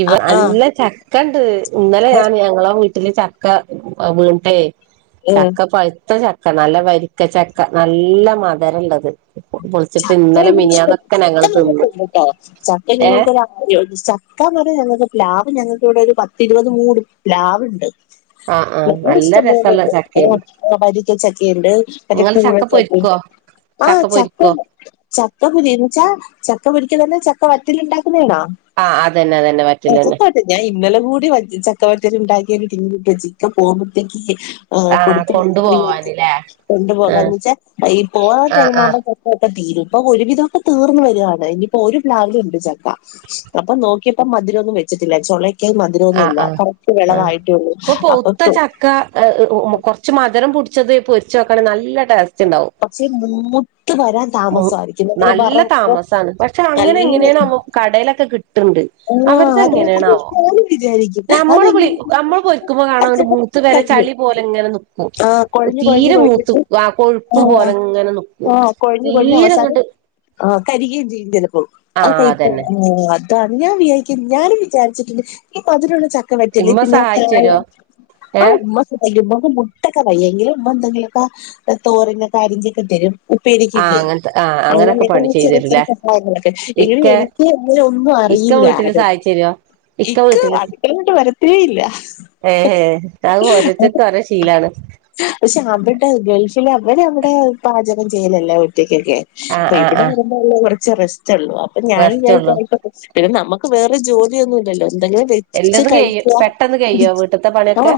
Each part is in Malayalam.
ഇവ ആഹ് അല്ല ചക്കണ്ട് ഇന്നലെ ഞാൻ ഞങ്ങളെ വീട്ടില് ചക്ക വീണ്ടെ ഏഹ് ചക്ക പഴുത്ത ച ചക്ക നല്ല വരിക്കച്ചക്ക നല്ല മധരം ഉള്ളത് [unintelligible] ചക്ക ഞങ്ങള് തിന്ന് ഏ ഞങ്ങൾക്ക പക്കാൻ പറയാ ഞങ്ങൾക്ക് പ്ലാവ് ഞങ്ങൾക്ക ഇവിടെ ഒരു പത്തി ഇരുപത് മൂന്ന് പ്ലാവ് ഉണ്ട് ആ ആ നല്ല രസള്ള ഇഷ്ടംപോലെണ്ട് ചക്കേന്നു വരിക്കച്ചക്കുണ്ട് മറ്റേ നിങ്ങള് ചക്ക കൂഴച്ചക്ക പൊരിക്കോ ആ ചക്ക ചക്ക പുരിച്ചാ ചക്ക പുരിക്ക തന്നെ ചക്ക വറ്റിലുണ്ടാക്ക ണ ആ അതന്നെ അതന്നെ അച്ച വറ്റലന്നെ തട്ട ഞാൻ ഇന്നലെ കൂടി ചക്കവരുത്ത ഉണ്ടാക്കിയ ങ്ങട്ട ചിക്കെ പോകുമ്പോഴത്തേക്ക് ആ കൊടുക്ക കൊണ്ടു പോവാന്ല്ലേ കൊണ്ടു പോകച്ചാ ഈ പോ ആ ആ ടൈം ആ ആവ്പോ തീരും ഇപ്പൊ ഒരുവിധംക്കെ തീർന്ന വരുയാണ് ഇനിയിപ്പോ ഒരു പ്ലാവി ഉണ്ട് ചക്ക അപ്പൊ നോക്കിയപ്പോ അതിലോനൊന്ന വച്ചിട്ടില്ല ചൊള ആ ആഹ് ആ ഉള്ളൂ ഇപ്പൊ പത്ത അപ്പൊ ചക്ക കുറച്ച് മധുരം പൂട്ട ഉച്ചത് പൊരിച്ചു നോക്കണെ നല്ലടാ ടെ ച്ചിണ്ടാവും പക്ഷെ മൂത്ത് വരാൻ ഉമ് താമസമായിരിക്കും നമ്മള് നല്ല വറവ് താമസാണ് പക്ഷെ അങ്ങനെ എങ്ങനെ നല്ല [unintelligible] കടയിലൊക്കെ കിട്ട്ണ്ട് ആ അവര്തെ അത് അത് എങ്ങനെയാണാവോ ഞാനും വിചാരിക്കും നമ്മള് വിളി അതെങ്ങനെ നമ്മൾ പൊരിക്കുമ്പോ കാണാ അത് ചിലപ്പോ മൂത്ത് വര കരിഞ്ഞു ചളി പോലെ ഇങ്ങനെ നി കു ആ കൊഴഞ്ഞു കൊഴഞ്ഞു തീരെ മൂത്ത് കൊഴഞ്ഞിട്ട് ആഹ് കൊഴുപ്പ് ആ പോലെ ഇങ്ങനെ നിക്കും ആ കൊഴഞ്ഞു കൊഴഞ്ഞ് അവസാനം തീരെങ്ങട്ട് ആഹ് കരികയും ചെയ്യും ചിലപ്പോ ആ അതന്നെ കൈപ്പങ്ങട്ട് അ ഞാൻ വി ഞാനും വിചാരിട്ടുണ്ട് ഈ മധുരമുള്ള ചക്ക െ വറ്റലേ ഇമ്മ പിന്നെ സഹായിച്ചു തരോ ആ ഏ ഉ മുട്ടൊക്കക്കെവയ്യെങ്കിലും എന്തെിലൊക്കെ തോരനൊക്കെ അറിഞ്ഞൊക്കെ തരും ആ ഉപ്പേരിക്കൊയ്‌ക്കെ അങ്ങനത്തെ ആ അങ്ങനൊക്കെ അങ്ങനെക്ക പണി ചെയ്തു ചെറിയ ചെറിയ തരൂല്ലേ സഹായങ്ങളൊക്കെ എങ്കിലും ഇക്ക എനിക്ക് അങ്ങനെ ഒന്നും ഇക്ക അറിയില്ല വീട്ടില് ആരട സഹായിച്ചു തരോ ഇക്ക വീട്ടില് ഇക്ക്അടുക്കളയിൽ വരത്തേയില്ല ഏ അത് ഓരോരുത്തർക്കും ഓരോ ശീലാണ് പക്ഷെ അവരുടെ ഗൾഫിൽ അവരവിടെ പാചകം ചെയ്യലല്ലേ ക്കെ ആ അപ്പൊ ആ ഇവിടെ ആ വരുമ്പോേ ഉള്ള കുറച്ച് റസ്റ്റ ഉള്ളു അപ്പൊ ഞാൻ റെസ്റ്റ് ഉള്ളൂ വിചാരിച്ചന്നെ നക്ക് പിന്നെ നമ്മക്ക് വേറ ജോലിയ ഒന്നും ഇല്ലല്ലോ എന്തെങ്കിലും വെച്ച എല്ലതും കഴിയും കഴിക്കആ പെട്ടെന്ന് കുടി കഴിയോ വീട്ടത്തെ പണിയൊക്കെ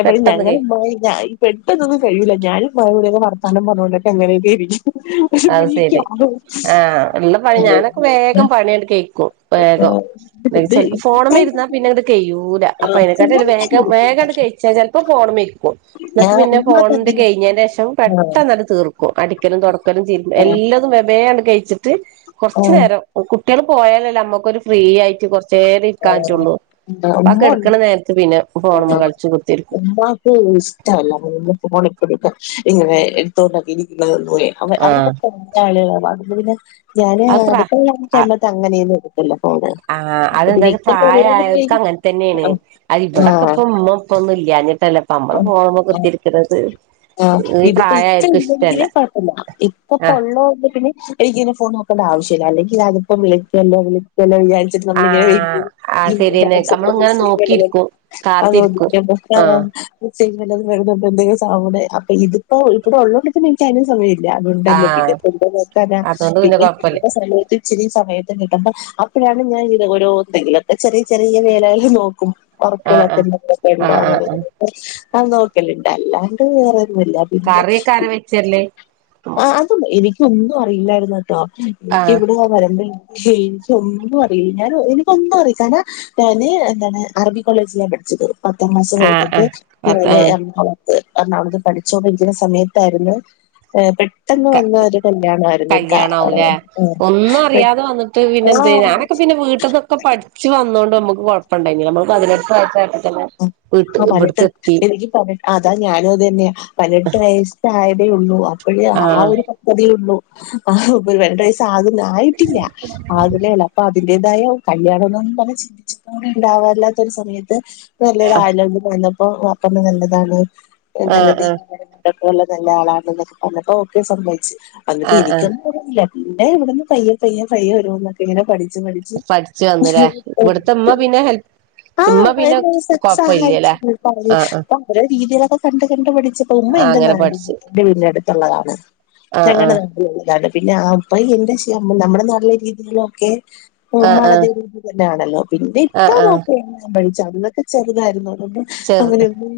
ഇേപളി പെട്ടെന്ന് കഴിയും ഞങ്ങലുണ്ടാ ഞാ പെട്ടൊന്നും കഴിയുള്ള ഞാനും മഴൂര വർത്താനം പറഞ്ഞോൊക്കെ എങ്ങനൊക്കെ ഇരിക്കും പക്ഷെ ആ അത് ഇവരെനിക്ക് ശെരി ആകെ ആഹ് ഉള്ള പണി ഞാനൊക്കെ വേഗം പണി തീർക്കും വേഗംഎന്നു ഇത് വെച്ചാൽ ഫോണമെ ഇരുന്നാ പിന്നെ ഇങ്ങട്ട് കഴിയുല്ല അപ്പൊ അതിനെക്കാട്ട വേഗം വേഗ അങ്ങട്ട് ഇച്ച ചിലപ്പോ ഫോണുമെയ് എന്നിട്ട് പിന്നെ ഉമ്മ ഫോണിണ്ട് തന്നെ കഴിഞ്ഞതിന് ശേഷം ആഹ് പെട്ടെന്നിട്ട് തീർക്കും അടിക്കലും തുട ചെയ ആഹ് എല്ലാതും മെബയണ്ട് കഴിച്ചിട്ട് കുറച്ചു ആഹ് നേരം ക്കു കുട്ടികള് പോയാലല്ലോ നമ്മുക്ക ഒരു ഫ്രീ ആയിട്ട് കുറ ചെറിയ കാറ്റുണ്ട് ആഹ് അപ്പൊ ഉമ്മ കെടുക്കണ ഉണ്ട് നേരത്ത് പിന്നെ ഫോണുമ്മേ ആ കളിച്ചു കുത്തിരിക്കും ഉമ്മാക്ക് ഇഷ്ടമല്ല ഫോണി ഇങ്ങനെ എടുത്തൊണ്ടക്കിയിരിക്ക പോ അവ ആഹ് അവ ആളെ ഞാൻ അത്ര അടുത്തുള്ള അപ്പ കഴുമ്പത്തെ അങ്ങനെയന്നും എടുക്കല്ലോ ആഹ അതെന്തായ ഉള്ളതെങ്കിൽ പ്രായായവർക്ക് അങ്ങനെ തന്നെയാണ് അതി ഇവിടെൊക്കെ ആഹ് ഇപ്പ ഉമ്മഉപ്പാന്നുവില്ല ഞ്ഞിട്ടല്ലേ അപ്പൊ നമ്മള് പോക്പോ കുത്തിരിക്കുന്നത് ആ് ഇതിപ്പോ ഇച്ചാ ഇല്ലെങ്കിനേ കുഴപ്പില്ല ഇപ്പപ്പ ആഹ് ഉള്ള പിന്നെെ എനിക്ക് ഫോൺ നോ ആവശ്യമില്ലല്ലെങ്കിൽ അതിപ്പം വിളിക്കക്കല്ലോ വിളിക്കല്ലോ വിചാരിച്ചി്ട്ട് നമ്മള ഇങ്ങനെ ആഹ് ആഹ് ശരിയന്നെ നമ്മളിങ്ങനെ നോക്കിയിരിക്കും ആ കാത്തിരിക്കും ആഹ് [unintelligible] സേന്മ [unintelligible] അപ്പ ഇത്പ്പോ ഇവിടെ ഒള്ളൊങ്കി പിന്നെഎനിക്ക് അതിനും സമയെക് അതുണ്ടല്ലൊ പിന്നെ ആഹ് പൊക്കാന അതുകൊണ്ട് പിന്നെ കൊഴപ്പല്ല ഇ സ്ഥലത്ത് ഇച്ചിരി സമയത്ത് കിട്ടമ്പ ഇപ്പ ഞാൻ ഇങ്ങനെ ഇത് ഒരോ എന്തെങ്കിലൊക്കെ ചെറിയ ചെറിയ വേലായി് നോക്കും ആഹ് ഒറക്ക്ളെക്കെ ആഹ് എന്തൊക്കെ ഇണ്ടോ ആഹ് ആഹ് അങ്ങനെ ആഹ് നോക്കല്ണ്ട് അല്ലാണ്ട് വേറെ പിന്നെല്ല പിന്നെ കറിയൊക്കെ ആരാ വെച്ചരല് ആഹ് അതും എനിക്ക് ക്ക്യൊന്നും അറിയില്ലായിരുന്ന് കെട്ടൊ എനിക്ക്യ് ആഹ് ഇവടെ വരമ്പ എനിക്ക ഒന്നും അറിയില്ല ഞാൻ എനിക്കൊന്നും അറിയിൽ [unintelligible] [unintelligible] [unintelligible] ഞാന് എന്താണ് അറബി കോളേജിലാണ് പഠിച്ചത് പത്താം ക്ലാസ് ആഹ് കഴിഞ്ഞിട്ട് ആഹ് ഞാന് എറണാകുത്ത് [unintelligible] ഏറണാളത് പഠിക്ക് ചോബിക്കുന്ന സമയത്തായിരുന്നു ഏഹ് പെട്ടെന്ന് ആഹ് വന്ന ഒര് കല്യാണാ യിരുന്ന് കല്യാണാവൂലേ ക്ക [unintelligible] ഹ് ഞാനൊക്കെ പിന്നെ വീട്ട്ന്നൊക്കെ പഠിച്ച് വന്നോണ്ട് ഞമക്ക് ഉം ഉം വീട്ട് ആഹ് പാല് വെട്ട് ഇവിടക്ക് എത്തി എനിക്ക് പ [unintelligible] അതാ ഞാനു അതെന്നെ പൈനെട്ട് വയസ് പ്രായ തെയൊള്ളു അപ്പഴെ ആ ആഹ് ഒരു പക്ക്വതെ യൊള്ളു ആഹ് പൈനട്ട് വയസ് ആവു ആയിട്ടില്ല അതിലേല്ല അപ്പൊ അതിന്റേതായ കല്യാണംന്നും പറ്ഞ ചിന്തിച്ചിട്ടൂടി ഇണ്ടാവാ ഇല്ലാത്തൊരു സമയത്ത് നല്ലൊരു ആലോച്യ വന്നപ്പോ വാപ്പ അത് നല്ലതാണ് ആഹ് നല്ലതീ ആഹ് ചെക്ക [unintelligible] നല്ല ആളാണ്ന്നൊക്കെ പറഞ്ഞപ്പോ ഓക്കെ സമ്മയ്ച്ച് ആഹ് ചിന്തിക്കാ ആഹ് [unintelligible] ന്നും പിന്നെ ഇവിട്ന്ന് പയ്യെ പയ്യെ പയ്യെ വരുമ [unintelligible] എന്നൊക്കെ ഇങ്ങനെ പഠി മടിച്ച് മടിച്ച് പഠിച്ചു വന്നുലേ ഇവിടുത്തെ ഇമ്മ [unintelligible] പിന്നെ ഹെൽപ് ആ ഇമ്മ പിന്നെ സഹായിച്ച കൊഴപ്പല്ല്യല്ലേ ആഹ് ആഹ് രീതിയിലൊക്കെ കണ്ട് കണ്ട്ു പിഠിച്ചച്ച് പോകുമ്പോ ആഹ് എന്റെറെ അങ്ങനെ നാടി പഠിച്ച് എന്റെ വീടി അടുത്തുള്ളതാണ് ആഹ് ആഹ് ചങ്കടനാട്ട ഉള്ളതാണ് പിന്നെ ആ അപ്പ എന്റെമ്മ നമ്മുടെ നാട്ടിലെ രീതിയില് ഒക്കെ ആഹ് മട ആഹ് രീതി തന്നെയാണല്ലോ പിന്നെ ഇപ്പ ആഹ് ആഹ് നോക്കി ഞാൻ പഴിച്ചു അതൊക്കെ ചെറുതായിരുന്നു ചെറു അങ്ങനെയൊന്ന്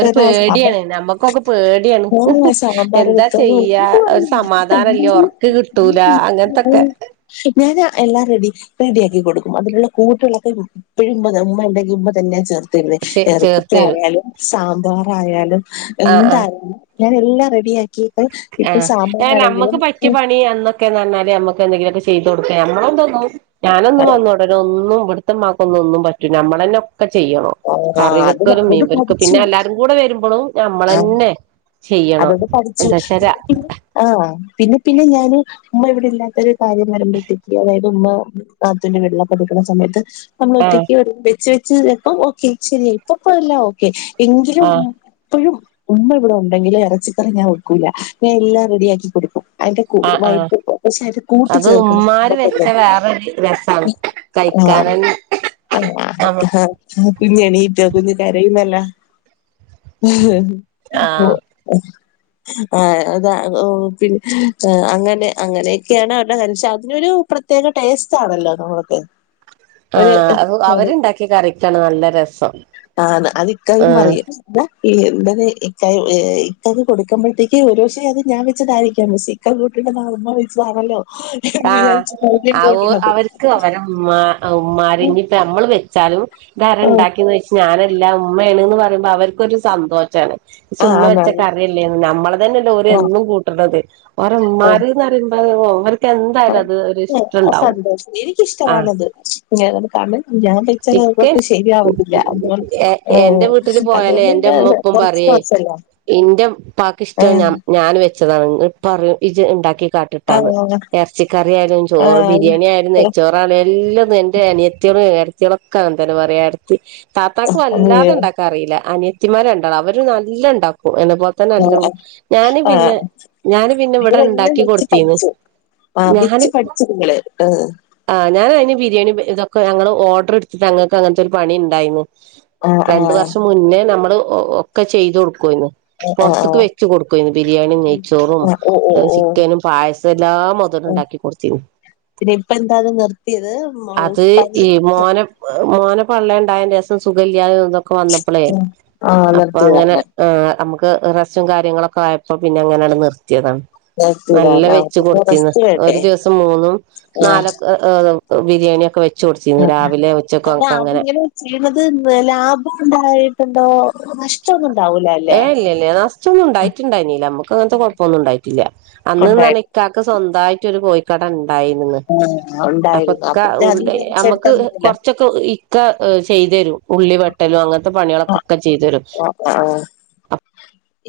ഒരു ആ സാഭ പേടിയാണ് നമ്മക്കൊക്കെ പേടിയാണ് എന്താ ചെയ്യാ ഒരു സമാധാനല്ല ഉറക്ക് കിട്ടൂല അങ്ങനത്തൊക്കെ ആ [unintelligible] ന എല്ലാം റെഡി റെഡി ആക്കി കൊടുക്കും അതിനുള്ള കൂട്ടുകളൊക്കെ കൊടുക്കും ഇപ്പഴും ഉമ്മ ഉണ്ടെങ്കി ഉമ്മ തന്നെ ചേർ ത്തെന്നെ ചേ ചേർത്തരും ഇറച്ചിക്കായാലും സാമ്പാറായാലും ആഹ് എന്തായാലും ഞാൻ എല്ലാം റെഡിയാക്കി ആ നമ്മുക്ക് ഏ പറ്റിയ പണി അന്നൊക്കെ പറഞ്ഞാല് നമ്മക്ക് എന്തെങ്കിലും ഒക്കെ സ് ടിലു [unintelligible] ഞാനൊന്നും വന്ന ഉടന ഒന്നും ഇവിടുത്തമാക്കൊന്നു ഒന്നും പറ്റൂല നമ്മള് തന്നെ ഒക്കെ ചെയ്യണോ ആ അത് കറിവെക്കലും അതോട് മീൻക്ക് പിന്നെ പഠിച്ചു എല്ലാരും കൂടെ വരുമ്പോഴും ഞമ്മള് ആ തന്നെ ചെയ്യണം എന്താ ആ പിന്നെ പിന്നെ ഞ ഉമ്മ ഇവിടെ ഇല്ലാത്തരു കാര്യം വരുമ്പോഴത്തേക്ക് അതായത് ഉമ്മ നാത്തൂൻ്റെ വീട്ടിലൊക്കെ നിൽക്കുന്ന സമയത്ത് നമ്മള് ആഹ് ഒറ്റക്ക് ഒളിപ്പിച്ച് വെച്ച് ഓക്കെ ശെരി ഇപ്പപ്പല്ല ഓക്കെ എങ്കിലും ആഹ് എപ്പോഴും ഉമ്മ ഇവിടെ ഉ ഉണ്ടെങ്കിലെ ഇറച്ചിക്കറി ഞാൻ വെക്കൂല്ല ഞാ എല്ലാം റെഡിയാക്കി കൊടുക്കും അതിന്റെ ആഹ് ആഹ് [unintelligible] പക്ഷെ അതിന്റെ കൂട്ട് അത് ചേർക്കണം ഉമ്മാര് മപൊട്ടല്ലോ വെച്ച വേറൊരു രസാണ് ഈ കഴിക്കാനന്നെ ആഹ് ആ കുഞ്ഞ് എണീറ്റ് കുഞ്ഞ് കരയുന്നല്ല [unintelligible] ആഹ് ആ അത അതോ പിന്നെ അങ്ങനെ അങ്ങനെയൊക്കെയാണ് അവരുടെ കലിഷ അതിനൊരു പ്രത്യേക ടേസ്റ്റ് ആണല്ലോ നമ്മക്ക് ആ അത് അവരുണ്ടാക്കി കറിക്കണം നല്ല രസം ആ അതിക്കാക്ക ആഹ് പറയും [unintelligible] [unintelligible] ഇപ്പത് കൊടുമ്പോഴത്തേക്ക് ഒരു പക്ഷേ അത് ഞാൻ വെച്ചതാരിക്കാ സീക്കൽ കൂട്ടണ്ടതാമ്മ വെച്ചതാണല്ലോ എന്ന് ആ വിചാരിച്ചിട്ടായിരിക്കും കൂട്ടണത് അവർക്ക് അവര ഉമ്മാ ഉമ്മാരി ഇനിയിപ്പോ നമ്മൾ വെ വച്ചാലും ധാരം ആഹ് ഉണ്ടാക്കിയന്ന് വെച്ച ഞാനെല്ലാം ഉമ്മയാണ്ന്ന് പറയുമ്പോ അവർക്കൊരു സന്തോഷമാണ് ആഹ് ചുമ്മാ ആന്നാന്ന് വെച്ചക്കറിയില്ലേ നമ്മളെ തന്നെ ലോരി എന്നും കൂട്ടണത് ഓരമ്മാര്ന്നറി [unintelligible] [unintelligible] ആ സന്തോഷം ആഹ് എനിക്കിഷ്ടമാണത് ഇങ്ങനെ കാണുന്നത് ഞാൻ വച്ച ഇക്ക കെയ്കോട്ട് ശരിയാവത്തില്ല എ അ ഓ എന്റെ വീട്ടില് പോയാല് അതുകൊണ്ട്ന്നെ കുറച്ച് പോസ്റ്റല്ല എന്റെ പാക്ക് ഇഷ്ടം ഞാൻ ഞാൻ വെച്ചതാണ് പറയും ഇത് ഉണ്ടാക്കി കാട്ടിട്ടാന്ന് ആഹ് ഇറച്ചിക്കറി ആയാലും ചോറ് ബിരിയാണി ആലും നെച്ചോറ് ആണേലും എല്ലാം എന്റെ അനിയത്തി കളൊക്കെ അങ്ങനെത്തന്നെ പറയാ ഏടത്തി താത്താക്ക് വല്ലാതെ ഉണ്ടാക്കാ അറിയില്ല അനി തിമാര് രണ്ടാളും അവര് നല്ലണ്ടാവും ക്കും എന്നപ്പോ തന്നെ എല്ലാം ഞാന് ആഹ് പിന്നെ ഞാന് പിന്നെ ഇവിടെ നിങ്ങളെല്ലാം ഇണ്ടാക്കി വെച്ച് കൊടുത്തീന്ന് പഠിച്ചു ആഹ് ഞാൻ വെച്ച് പഠിച്ചു നിങ്ങള് ഏഹ് ആ ഞാന് ബിരിയാണി ഇതൊക്ക ഞങ്ങള് ഓർഡർ എടുത്ത് തങ്ങക്ക് അങ്ങനത്തെ ഒരു പണി ഉണ്ടായിരുന്നു ആഹ് രണ്ടു ആഹ് വർഷം മുന്നേ നമ്മള് ഒക്കെ ചെയ്തു കൊടു കൊന്നു ആഹ് ആഹ് പുറത്ത്ക്ക് വെച്ച് കൊടുകാന്ന് ബിരിയാണി നെയ്ച്ചോറും ആഹ് ഓഹ് ഓഹ് ഓഹ് ചിക്കനും പായസം എല്ലാ ആഹ് മൊതല് ഉണ്ടാക്കി കൊടുത്തിന്നോ പിന്നെ ഇപ്പ എന്താ നിർത്തിയത് മൂ പണി മോനേ പള്ളില് ഉണ്ടായേനേസം സുഖമില്ല ഒക്കെ വന്നപ്പോളേ ആഹ് അപ്പൊ അങ്ങനെ നിർത്തിയതാണ് ആ നമ്മുക്ക് ഉം റെസ്റ്റും കാര്യങ്ങളൊക്കെ ആയപ്പോ പിന്നെ എങ്ങനെയാണ് നിർത്തിയതാണ് നല്ല നിർത്തിയതാണ് വെച്ച പിന്നെ കൊടുത്തിന്ന് റെസ്റ്റ് ഒരു വേണ്ടേ ദിവസം മൂന്നും ആഹ് നാലക്കെ ഏ ബിരിയാണിയൊക്കെ വെച്ച് കൊടുത്തിരുന്നു രാവിലെ അല്ല ഉച്ചക്കൊക്കെ അങ്ങനെ അതിങ്ങനെ ചെയ്യുന്നത് ലാഭം ഉണ്ടായിട്ടുണ്ടോ നഷ്ടം ഒന്നും ഉണ്ടാവോ ഏ ഇല്ലല്ല നഷ്ടം ഒന്നും ഉണ്ടായിട്ടുണ്ടായിനില്ല നമ്മക്ക് അങ്ങനത്തെ കുഴപ്പൊന്നും ഉണ്ടായിട്ടില്ല അന്ന് ഉണ്ടായിരുന്നു നനക്കാക്ക സ്വന്തമായിട്ട്ൊ ഒരു പോയിക്കടൻണ്ട് ായി നി ആ ഉണ്ടായിരുന്നു അപ്പൊക്ക അപ്പൊ പിന്നെ ഉള്ള അതിന്ന് നമുക്ക് കുറച്ചെടുത്താ മതിയല്ലോ കൊറച്ചൊക്കെ ഇക്ക ്തരും ഉള്ളി വെട്ടലും അങ്ങനത്തെ പണികളൊക്കെൊക്കെ ചെയ്തു തരും ആ ആ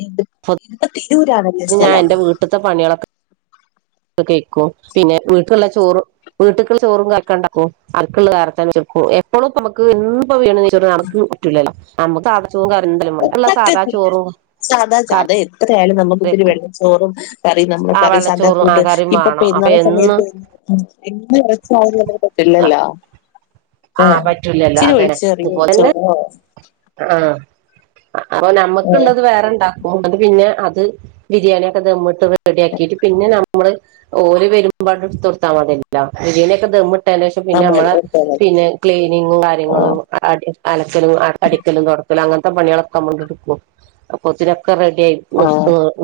ഇത് ഇ ദൂരണത്തെ സ്ഥലം കേക്കും പിന്നെ വീട്ടിലുള്ള ചോറ്ും വീട്ടക്ക ചോറും കേക്കാണ്ടാക്കും ആക്ക ക എപ്പോഴും നമുക്ക് എന്ത വീണച്ച നടക്ക് കുറ്റില്ലല്ലോ നമുക്ക് ചോ കരുന്തലുംണ്ട് ഉള്ള സാധാ ചോറും ആായാലും നമുക്ക് ഇത്തിരി കറിയൊക്കെ വെള്ളം ചോറും കറി നമ്മള് ആ കറി സധ വെള്ളച്ചോറും ആ കൂട്ട് കറിയും ഇപ്പൊ വേണം ഇ അപ്പൊ എന്നും സമയത്ത് എറച്ച ആ പറ്റില്ലല്ലോ ആഹ ആഹ് പറ്റൂലല്ലോ ചിരി അതന്നെ ഒഴിച്ചു അറിയ അതുപോലെ ഒഴിച്ചോ തന്നെ അൊ നമ്മക്ക ആ ഉണ്ടത് വേറെണ്ടാ ത് പിന്നെ അത് ബിരിയാണിയൊക്കെ ദമ്മിട്ട് റെഡിയാക്കിട്ട് പിന്നെ നമ്മള് ഓ വരുമ്പോ ർത്താ മതില്ലചനക്കെ ം ആ പിന്നെ മതി നമ്മള ഓക്കെ മതി പിന്നെ ക്ലീനിങ്ങും ആ കാര്യങ്ങളും അലക്കലും അടിക്കലും തുൊടക്കല്ലും അങ്ങനത്തെ പണികളൊക്കെമ്മണ്ട് എടുക്കും അപ്പൊ ഒത്തിരി കുക്കർ റെഡി ആായി നി ആ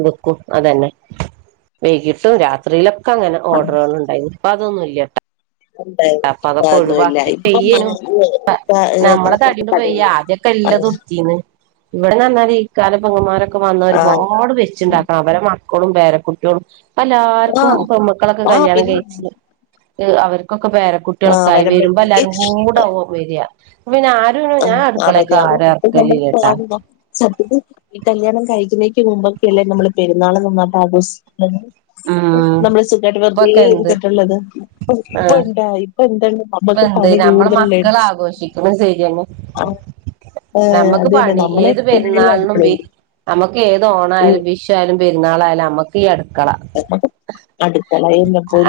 എടുക്കും അതന്നെ വൈകിയിട്ടും രാത്രിയില ഒക്ക അങ്ങെ ഓർഡറുകള ഉണ്ടായി അപ്പ അതൊന്നുമല്ലട്ടോ [unintelligible] ഉ ഇപ്പൊന്നുംല്ല ഇപ്പം ചെയ്യേനു കട ഇതൊക്കെ എല്ലർത്തിീന്ന് ഇവിടെ നന്നൽഈ കാലപങ്ങമാരക്കെ വന്ന ആഹ് ഒരുപാട് വെച്ചുണ്ടാക്കണം അവടെ മക്കളും വേരക്കുട്ടികോടും എല്ലാവർക്കും ആഹ് പെ്മക്കളൊക്കെ ആഹ് കല്യാണം പിന്നെ കഴിച്ചി അവർക്കൊ പേര കുട്ടികളൊക്കെ ആഹ് ആയി വരുമ്പോ എല്ലാരും വരുമ്പോഴത്തേക്ക് കൂടെ വരിക പിന്നെ ആര ഞാൻ അടു അ അപ്പം നമ്മൾ പാട സത്യത്തി ഈ കല്യാണം കഴുന്ന മുമ്പൊക്കെല്ലേ നമ്മള് പെരുന്നാൾ നന്നായിട്ട് ആഘോഷിക്ക ഉം നമ്മ ട്ട് വേ ഇപ്പൊക്കെ എന്ത് ചെയ്തിട്ടുള്ളത് ഇപ്പ ആഹ് ഇണ്ടാ ഇപ്പൊ എന്ത ഇപ്പ എന്ത നമ്മള മക്കൾ ആഘോഷിക്കുന്നു ശരിയെന്ന് അത് നമുക്ക് അത് തന്നെ പണി നമ്മളെ ഏത് ഫുള്ള് പെരുന്നാളിനും അടുക്കളയില് നമ്മുക്ക് ഏത് ഓണായാലും വിഷായാലും പെരുന്നാളായാലും നമ്മുക്ക് ഈ അടു അടുക്കല എന്നല്ല പൊ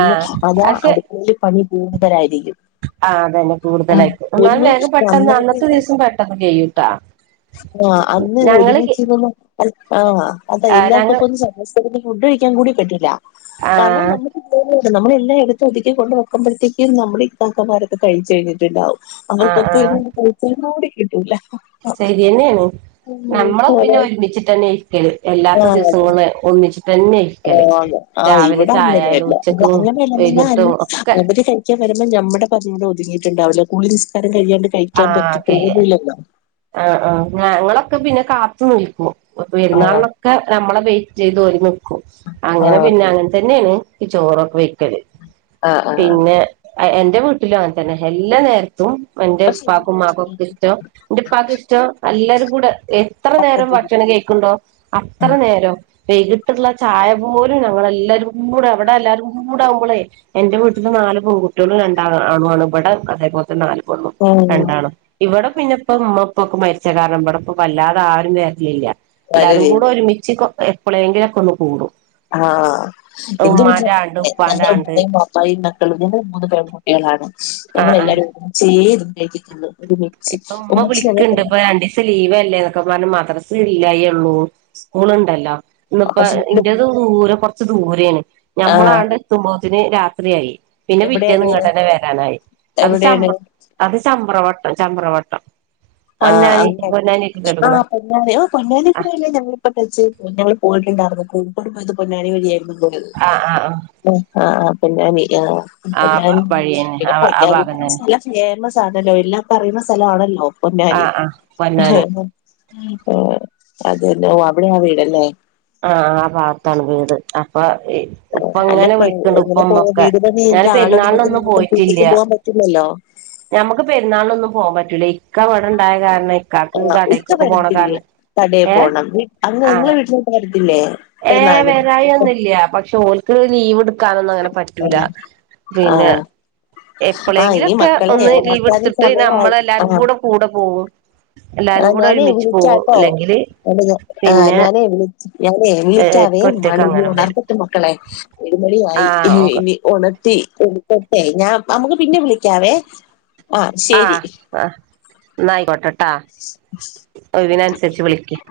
അതാ അടുക്കി പണി കൂടുതലായിരിക്കും ആ അതന്നെ ആഹ് കൂടുതലായിരിക്കും എന്നാും ഒന്ന് വേഗം പെട്ടെന്ന് അന്നത്തെ നന്നായിട്ടിരുന്ന് ദിവസം പെട്ടെന്ന് കേ ട്ട ആഹ് അന്ന് ഒരുമിച്ചച്ച്ന്ന് ആ അതാ ആഹ് ഞങ്ങൾ എല്ലാവർക്കുംൊപ്പ ഒും സംസ് ഫ്ൊഴിക്കാൻ കൂടി കട്ടില്ല കാരണം ആഹ് നമ്മ നമ്മള എല്ലായിടത്തും ഒതുക്കി കൊണ്ട് വെക്കുമ്പോഴത്തേും നമ്മ ഈ കാക്കന്മാൊെ കഴിച്ചു കഴിഞ്ഞട്ടുണ്ടാവും ആഹ് അവർക്കൊപ്പ ഇ കന്നും കൂടി കിട്ടൂല ശൈരിയന നമ്മള ആഹ് പിന്നെ ഒരുമിച്ചിട്ട് തന്നെ ഇരിക്കല് എല്ലാത്ത ദിവസം കൊണ്ട് ഒന്നിച്ചി അതെ ആ് ഇവിടെ ചായായാലും അങ്ങനെല്ല ഉച്ചക്കും അങ്ങനെല്ലെന്നല്ല വൈകിട്ടും അ ഒക്കെ അവര് കഴിക്ക വര നമ്മ പറഞ്ഞൂടെ ഒതുങ്ങിയിുണ്ടാവില്ല കൂി ആക്കേ ആ ആ ഞങ്ങളൊക്കെ പിന്നെ കാത്തു നിൽക്കൂ ആഹ് പെരുന്നാളിനൊക്കെ നമ്മളെ വെയിറ്റ് ചെയ്ത് ഓ നൽക്കും അങ്ങനെ ആഹ് പിന്നെ അങ്ങനെ തന്നെയാണ് ഈ ചോറൊക്കെ വെക്കല് ആഹ ആഹ് ആ എന്റെ വീട്ടില അവൻ തന്നെ എല്ലാ നേരത്തും എന്റെ ഉപ്പാക്ക ഉ്മാക്കും ഒക്കെ പക്ഷെ ഇഷ്ടം ഉിപ്പാക്കക്ക് ഇഷ്ടം എല്ലാവരും കൂടെ എത്ര നേരം ഭക്ഷണം കേൾക്കുന്നുണ്ടോ അത്ര നേരം വൈകിട്ടുള്ള ചായ പോലും ഞങ്ങ എല്ലരും കൂടെ എവിടെ എല്ലാരും കൂ ചൂടാകുമ്പോളേ എന്റെ വീട്ട നാല് പെൺ കുട്ടികളും രണ്ടാ ആൺ ആണ് ഇവിടെ അതേപോലത്തെ നാലും ഉം രണ്ടാളും ഇവടെ പിന്നെപ്പ ഉമ്മപ്പൊക്കെ മരിച്ച കാരണം ഇബടപ്പൊ വല്ലാതെ ആരും വെരലില്ല. എല്ലാരും കൂടെ വരവേല് ഒരുമിച്ച് കൊ എപ്പളേങ്കിലൊക്കൊന്ന് കൂടും. ആഹ് ഇന്റെ വീട്ടില് ഉമ്മാന്റെ ആണ്ട് ഉപ്പാന്റെ ഞങ്ങള് ആണ്ട് ഉമ്മയും പാപ്പായും മക്കളും ഞങ്ങള് മൂന്ന് പെൺകുട്ടികളാണ്. ആ ഞങ്ങളെല്ലാരും ചേയ് ഇരുന്നെഴ്തീട്ടുണ്ട്. ഇപ്പൊമ്മ വിളിക്കണ്ട് ഇപ്പൊ രണ്ടീസം ലീവല്ലേ പ്പൊമ്മറഞ്ഞു മദ്റസില്ലായൊള്ളൂ സ്കൂള്ണ്ടല്ലോ ഇന്ന്പ്പാ ഇന്റത്ഊര കൊറച്ച് ദൂരേണ്. ആഹ് ഞമ്മളാണ്ടെത്തുമ്പോത്തിന് രാ ത്രിയായി പിന്നെ പിറ്റേന്ന് എവിടെയാണ് ഇങ്ങട്ടന്നെ വരാനായി അത് എവിടെയാണ് ചമ്പ്ര അത് ചമ്പ്രവ ചമ്പ്രവട്ടം പൊന്നാനി പൊന്നാനി ആ പൊന്നാനി ആ പൊന്നാനിെക്കൂടെയല്ലേ ഞങ്ങളിപ്പ ടച്ചീത് ഞങ്ങള് പോയിട്ടുണ്ടാർന്നു. കോഴിക്കോട് പോയത് പൊന്നാനി വഴിയായിരുന്നു പോയത്. ആ ആ ആ ആ ആ പൊന്നാനി യാ അം ആ ആ പൊന്നാനി വഴിയന്നെ പിന്നെ ആ ആ ഭാഗം പൊന്നാനിന്നറഞ്ഞ തന്നെ സ്ഥലം ഫേമസ് സാതല്ലോ എല്ലാർക്കുംഅറിയ്ണ സ്ഥലാണല്ലോ ആ പൊന്നാനി ആ പൊന്നാനി എഹ് ഏഹ് അതേല്ലെ ഓ അവിടെയാ വീടല്ലേ ആഹ് ആ ഭാഗത്താണ് വീട് അപ്പൊ ഇ അല്ല ഇപ്പങ്ങനെ ഇപ്പ വിളിക്ക്ണ്ട് എങ്ങനെ പോവാ ഉപ്പമ്മൊക്കെ വീട് പണി കഴിഞ്ഞ ഞാന് ആളുണ്ടെങ്കിൽ പെരുന്നാളിനൊന്നും നിങ്ങക്ക് പോയിട്ടില്ല. വീട്ടിക്ക് പോവാൻ പറ്റില്ലല്ലോ ഞമ്മക്ക് പെരുന്നാളിനൊന്നും പോവാൻ പറ്റൂല്ല ഇക്ക ഇവിടെണ്ടായ കാരണേ ആഹ് ഇക്ക വരത്തില്ലേ കടയിൽ ഏ പോണം അങ്ങ് ആ ഇങ്ങളെ വീട്ടിലിക്ക വരത്തില്ലേ? പെരുന്നാ ഏ വരായൊന്നൂല്ല പക്ഷെ ഓൽക്ക് ലീവ്ട് ക്കാനൊന്നും അങ്ങനെ പറ്റൂല ആഹ് പിന്നെ ആഹ് ആഹ് ഇനി എപ്പളേങ്കിലൊക്കെ മക്കളെ ഒന്ന് ഒണർത്താനും ലീവ്ടുത്തിട്ട് സമയായി നമ്മളെല്ലാരും ആഹ് കൂടെ കൂടെ പോവ്കും എല്ലാരും ആഹ് കൂടെ ഞാനേ ഒരുമിച്ച് പോകും വിളിക്കാട്ടോ അല്ലെങ്കില് ആഹ് പിന്നെ ഞാനേ വിളിച്ച് ഞാനേ വിളിക്കാവേ ഇക്ക ഒറ്റക്ക് മണിഇനി അങ്ങനെ വരും ഉണർത്തട്ടെ മക്കളെ ഒരു ആ മണിയായി ഇഹ് ഓക്കെ ഈ ഉണർ [unintelligible] ഞാൻ നമുക്ക് പിന്നെ വിളിക്കാവേ. ആഹ് ആഹ് ന്നായിക്കോട്ടട്ടാ ഒയിവിനനുസരിച്ച് വിളിക്കിം